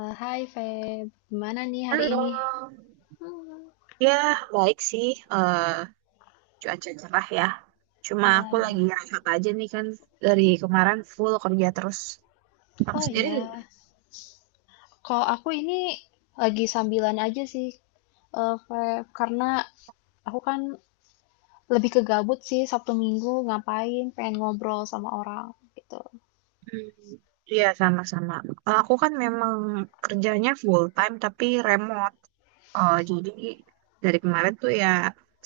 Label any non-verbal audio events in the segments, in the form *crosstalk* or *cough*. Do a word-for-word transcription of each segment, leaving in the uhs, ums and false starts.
Eh, Hai Feb, gimana nih hari Halo, ini? ya baik sih, eh cuaca cerah ya. Cuma aku lagi Ya, rehat aja nih kan dari kemarin full kerja terus. Kamu oh sendiri? iya, kalau aku ini lagi sambilan aja sih. eh, Feb, karena aku kan lebih ke gabut sih Sabtu Minggu ngapain, pengen ngobrol sama orang gitu. Hmm, iya sama-sama. Eh, Aku kan memang kerjanya full time tapi remote. Eh, jadi dari kemarin tuh ya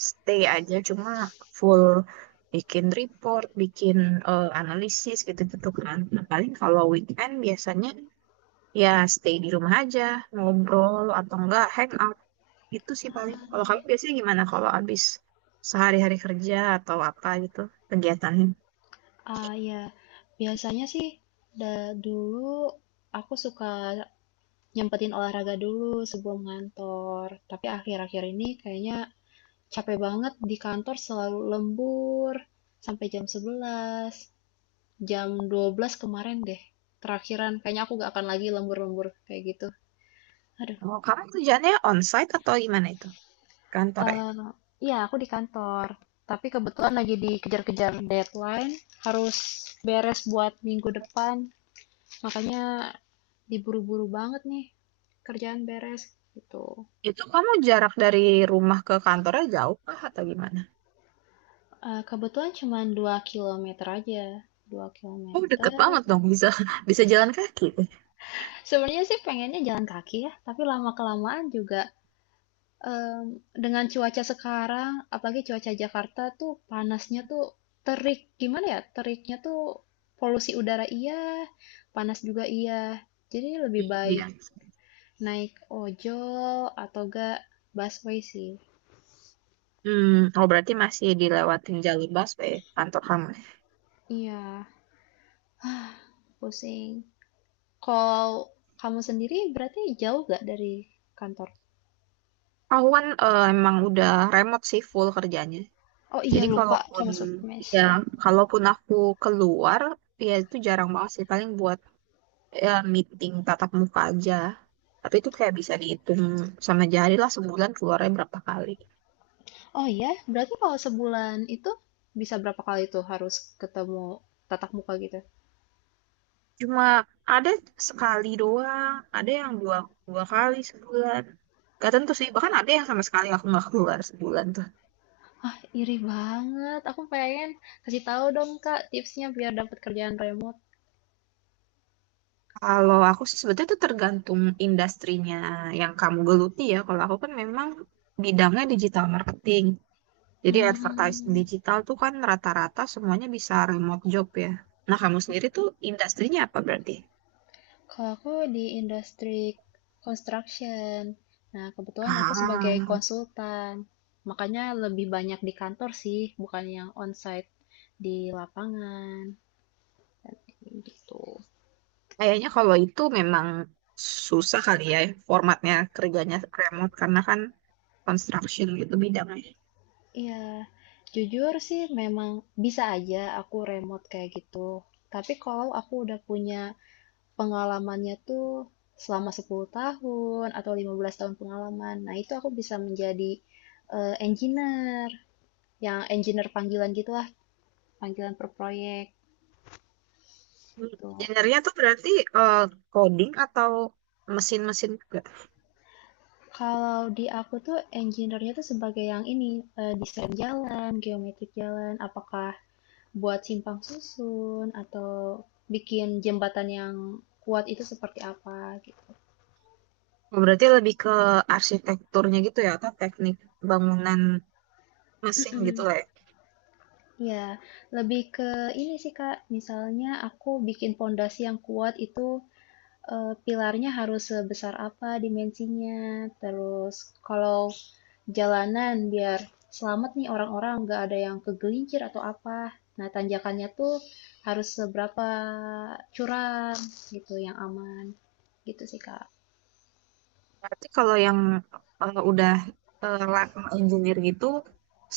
stay aja cuma full bikin report, bikin eh, analisis gitu-gitu kan. Nah, paling kalau weekend biasanya ya stay di rumah aja ngobrol atau enggak hangout itu sih. Paling kalau kamu biasanya gimana kalau habis sehari-hari kerja atau apa gitu kegiatannya. Ah iya, biasanya sih da- dulu aku suka nyempetin olahraga dulu sebelum ngantor, tapi akhir-akhir ini kayaknya capek banget di kantor selalu lembur sampai jam sebelas. Jam dua belas kemarin deh, terakhiran kayaknya aku gak akan lagi lembur-lembur kayak gitu. Aduh. Oh kamu kerjaannya onsite atau gimana itu, kantor ya? Eh, iya, aku di kantor. Tapi kebetulan lagi dikejar-kejar deadline, harus beres buat minggu depan. Makanya diburu-buru banget nih kerjaan beres gitu. Itu kamu jarak dari rumah ke kantornya jauh kah atau gimana? Eh, kebetulan cuma dua kilometer aja. dua Oh kilometer. deket banget dong, bisa *laughs* bisa jalan kaki. Sebenarnya sih pengennya jalan kaki ya, tapi lama-kelamaan juga Mmm, dengan cuaca sekarang, apalagi cuaca Jakarta tuh panasnya tuh terik, gimana ya, teriknya tuh polusi udara iya, panas juga iya. Jadi lebih baik Iya. naik ojol atau enggak busway sih. Hmm, oh berarti masih dilewatin jalur busway kantor kamu. Iya, pusing. Kalau kamu sendiri berarti jauh nggak dari kantor? Kawan eh, emang udah remote sih full kerjanya. Oh iya Jadi lupa, kalaupun kamu sempat ya, mention. kalaupun aku keluar ya itu jarang banget sih, paling buat ya, meeting tatap muka aja. Tapi itu kayak bisa dihitung sama jari lah sebulan keluarnya berapa kali. Oh iya, berarti kalau sebulan itu bisa berapa kali tuh harus ketemu tatap muka gitu? Cuma ada sekali doang, ada yang dua, dua kali sebulan. Gak tentu sih, bahkan ada yang sama sekali aku nggak keluar sebulan tuh. Ah, iri banget. Aku pengen kasih tahu dong, Kak, tipsnya biar dapat kerjaan remote. Kalau aku sih sebetulnya itu tergantung industrinya yang kamu geluti ya. Kalau aku kan memang bidangnya digital marketing. Jadi advertising Hmm. digital tuh kan rata-rata semuanya bisa remote job ya. Nah, kamu sendiri tuh industrinya apa berarti? Kalau aku di industri construction. Nah, kebetulan aku sebagai Ah, konsultan. Makanya lebih banyak di kantor sih, bukan yang onsite di lapangan gitu. kayaknya kalau itu memang susah kali ya formatnya kerjanya remote karena kan construction gitu bidangnya. Iya, jujur sih memang bisa aja aku remote kayak gitu. Tapi kalau aku udah punya pengalamannya tuh selama sepuluh tahun atau lima belas tahun pengalaman. Nah, itu aku bisa menjadi eh, engineer, yang engineer panggilan gitulah, panggilan per proyek Hmm, tuh. engineer-nya tuh berarti eh, coding atau mesin-mesin juga. Kalau di aku tuh engineer-nya tuh sebagai yang ini, eh, desain jalan, geometrik jalan, apakah buat simpang susun atau bikin jembatan yang kuat itu seperti apa gitu. Oh, berarti lebih ke arsitekturnya gitu ya atau teknik bangunan mesin gitu Mm-mm. lah ya. Ya, lebih ke ini sih Kak, misalnya aku bikin pondasi yang kuat itu eh, pilarnya harus sebesar apa dimensinya, terus kalau jalanan biar selamat nih orang-orang nggak ada yang kegelincir atau apa. Nah, tanjakannya tuh harus seberapa curam gitu yang aman. Gitu sih Kak. Berarti kalau yang eh, udah eh, lab engineer gitu,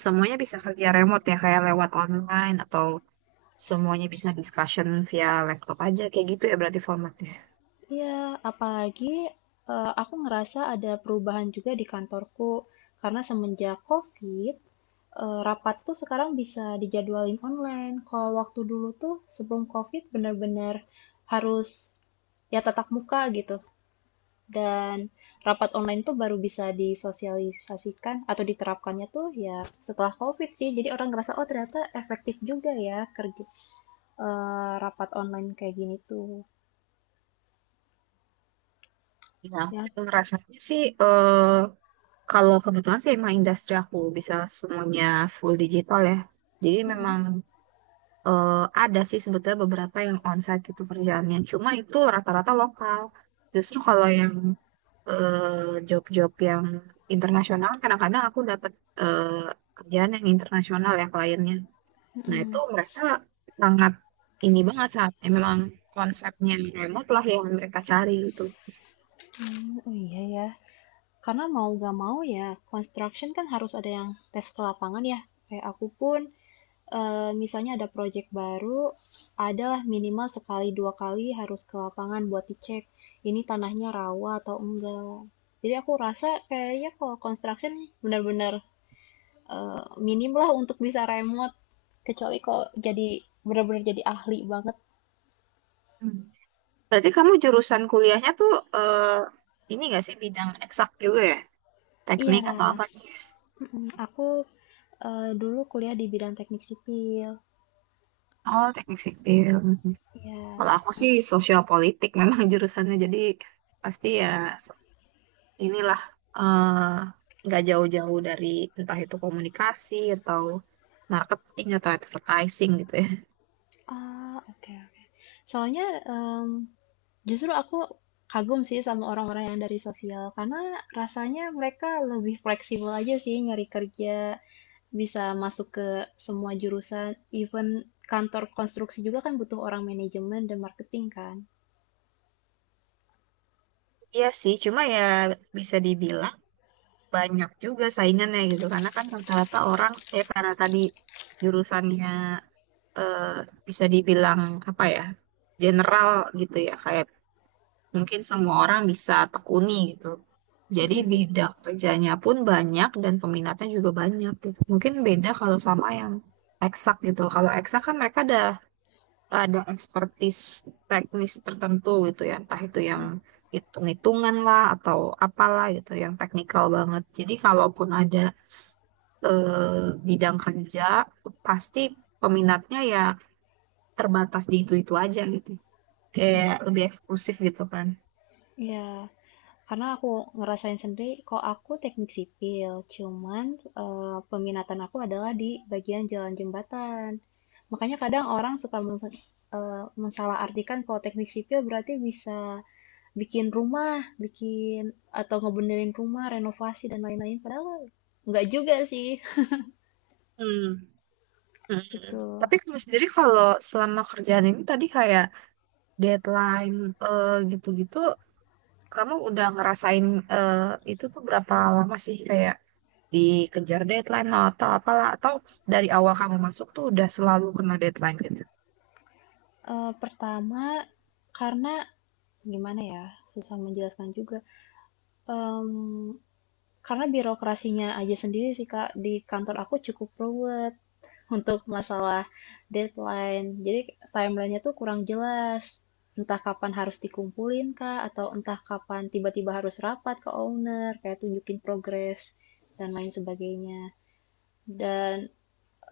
semuanya bisa kerja remote ya, kayak lewat online atau semuanya bisa discussion via laptop aja, kayak gitu ya berarti formatnya. Iya, apalagi eh, aku ngerasa ada perubahan juga di kantorku karena semenjak COVID eee, rapat tuh sekarang bisa dijadwalin online. Kalau waktu dulu tuh sebelum COVID benar-benar harus ya tatap muka gitu. Dan rapat online tuh baru bisa disosialisasikan atau diterapkannya tuh ya setelah COVID sih. Jadi orang ngerasa, oh ternyata efektif juga ya kerja eee, rapat online kayak gini tuh. Ya, Ya, aku ngerasanya sih eh, kalau kebetulan sih emang industri aku bisa semuanya full digital ya. Jadi memang eh, ada sih sebetulnya beberapa yang onsite gitu kerjaannya. Cuma itu rata-rata lokal. Justru kalau yang eh, job-job yang internasional kadang-kadang aku dapat eh, kerjaan yang internasional ya kliennya. Nah itu mhm. mereka sangat ini banget saat ya, memang konsepnya remote lah yang mereka cari gitu. Mmm, oh iya ya. Karena mau gak mau ya construction kan harus ada yang tes ke lapangan ya. Kayak aku pun Eee, misalnya ada proyek baru, adalah minimal sekali, dua kali harus ke lapangan buat dicek, ini tanahnya rawa atau enggak. Jadi aku rasa kayaknya kalau construction benar-benar eee, minim lah untuk bisa remote, kecuali kok jadi benar-benar jadi ahli banget. Hmm. Berarti kamu jurusan kuliahnya tuh eh, ini gak sih, bidang eksak juga ya? Iya, Teknik atau apa gitu? mhm, aku, eee, dulu kuliah di bidang teknik sipil. Oh, teknik sipil. Mhm. Iya, Kalau aku sih enak. sosial politik memang *laughs* jurusannya, jadi pasti ya inilah eh, nggak jauh-jauh dari entah itu komunikasi atau marketing atau advertising gitu ya. Oh, oke oke. Soalnya, mmm, justru aku kagum sih sama orang-orang yang dari sosial, karena rasanya mereka lebih fleksibel aja sih nyari kerja, bisa masuk ke semua jurusan, even kantor konstruksi juga kan butuh orang manajemen dan marketing kan. Iya sih, cuma ya bisa dibilang banyak juga saingannya gitu karena kan rata-rata orang ya karena tadi jurusannya eh, bisa dibilang apa ya, general gitu ya, kayak mungkin semua orang bisa tekuni gitu. Jadi Mm-mm. bidang kerjanya pun banyak dan peminatnya juga banyak gitu. Mungkin beda kalau sama yang eksak gitu. Kalau eksak kan mereka ada ada expertise teknis tertentu gitu ya, entah itu yang hitung-hitungan lah atau apalah gitu yang teknikal banget. Jadi kalaupun ada eh, bidang kerja pasti peminatnya ya terbatas di itu-itu aja gitu. Kayak Iya sih. lebih eksklusif gitu kan. Iya, karena aku ngerasain sendiri, kok aku teknik sipil, cuman eh, peminatan aku adalah di bagian jalan jembatan. Makanya kadang orang suka mens- eh, mensalah artikan kalau teknik sipil berarti bisa bikin rumah, bikin atau ngebenerin rumah, renovasi dan lain-lain. Padahal nggak juga sih, Hmm. *laughs* Mm. gitu. Tapi kamu sendiri kalau selama kerjaan ini tadi kayak deadline eh, gitu-gitu, kamu udah ngerasain eh, itu tuh berapa lama sih kayak dikejar deadline lah atau apalah, atau dari awal kamu masuk tuh udah selalu kena deadline gitu. Eh, pertama, karena gimana ya, susah menjelaskan juga. Em, karena birokrasinya aja sendiri sih Kak, di kantor aku cukup ruwet *laughs* untuk masalah deadline. Jadi timelinenya tuh kurang jelas. Entah kapan harus dikumpulin Kak, atau entah kapan tiba-tiba harus rapat ke owner, kayak tunjukin progres dan lain sebagainya. Dan,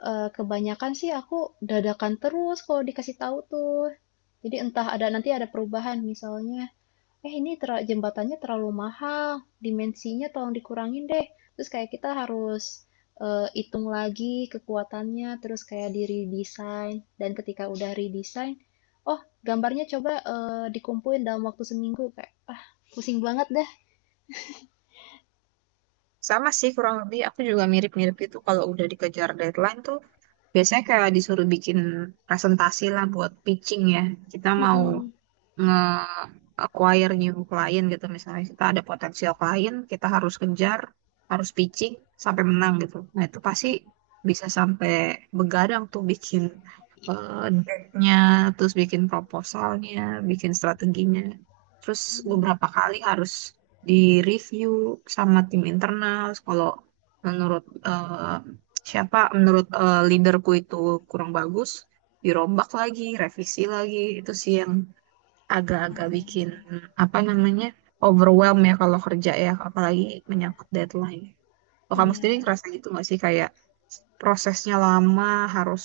eee, kebanyakan sih aku dadakan terus kalau dikasih tahu tuh. Jadi entah ada nanti ada perubahan misalnya, "Eh, ini tera jembatannya terlalu mahal, dimensinya tolong dikurangin deh." Terus kayak kita harus, eee, hitung lagi kekuatannya, terus kayak di-redesign dan ketika udah redesign, "Oh, gambarnya coba, eee, dikumpulin dalam waktu seminggu." Kayak, ah, pusing banget dah. Sama sih kurang lebih aku juga mirip-mirip itu, kalau udah dikejar deadline tuh biasanya kayak disuruh bikin presentasi lah buat pitching ya. Kita mau Mhm. nge-acquire new client gitu, misalnya kita ada potensial klien, kita harus kejar, harus pitching sampai menang gitu. Nah itu pasti bisa sampai begadang tuh bikin eh, deck-nya, terus bikin proposalnya, bikin strateginya, terus beberapa kali harus di-review sama tim internal. Kalau menurut eh, siapa menurut eh, leaderku itu kurang bagus, dirombak lagi, revisi lagi, itu sih yang agak-agak bikin apa namanya overwhelm ya kalau kerja ya, apalagi menyangkut deadline. Kalau kamu sendiri Iya. ngerasa gitu nggak sih kayak prosesnya lama, harus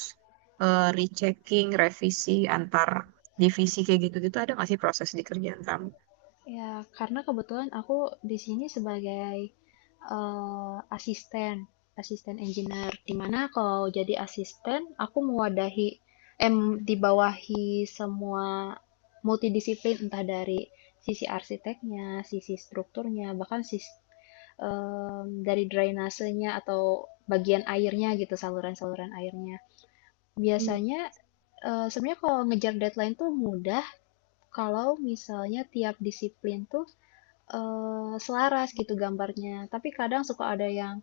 eh, rechecking revisi antar divisi kayak gitu-gitu, ada nggak sih proses di kerjaan kamu? Ya, karena kebetulan aku di sini sebagai eh, asisten, asisten engineer. Di mana kalau jadi asisten, aku mewadahi, em, dibawahi semua multidisiplin, entah dari sisi arsiteknya, sisi strukturnya, bahkan sis, em, dari drainasenya atau bagian airnya gitu, saluran-saluran airnya. Hmm. Biasanya, eh, sebenarnya kalau ngejar deadline tuh mudah, kalau misalnya tiap disiplin tuh eee, selaras gitu gambarnya. Tapi kadang suka ada yang,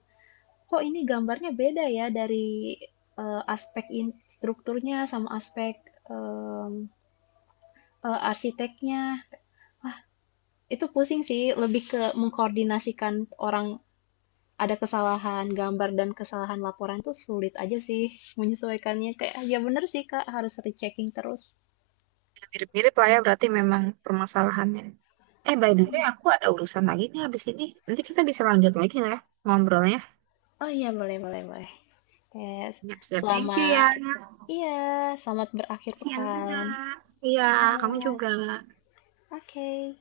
"Kok ini gambarnya beda ya dari, eee, aspek in strukturnya sama aspek, mmm, eee, arsiteknya." Itu pusing sih, lebih ke mengkoordinasikan orang ada kesalahan gambar dan kesalahan laporan tuh sulit aja sih menyesuaikannya. Kayak, ya bener sih, Kak, harus rechecking terus. Ya, mirip-mirip lah ya berarti memang permasalahannya. Eh by the way aku ada urusan lagi nih habis ini, nanti kita bisa lanjut lagi nggak ya ngobrolnya. Oh iya, boleh boleh boleh. Kayak, Siap-siap. Thank you ya. selamat iya, selamat berakhir Siang juga. pekan. Iya, kamu Iya. juga. Oke. Okay.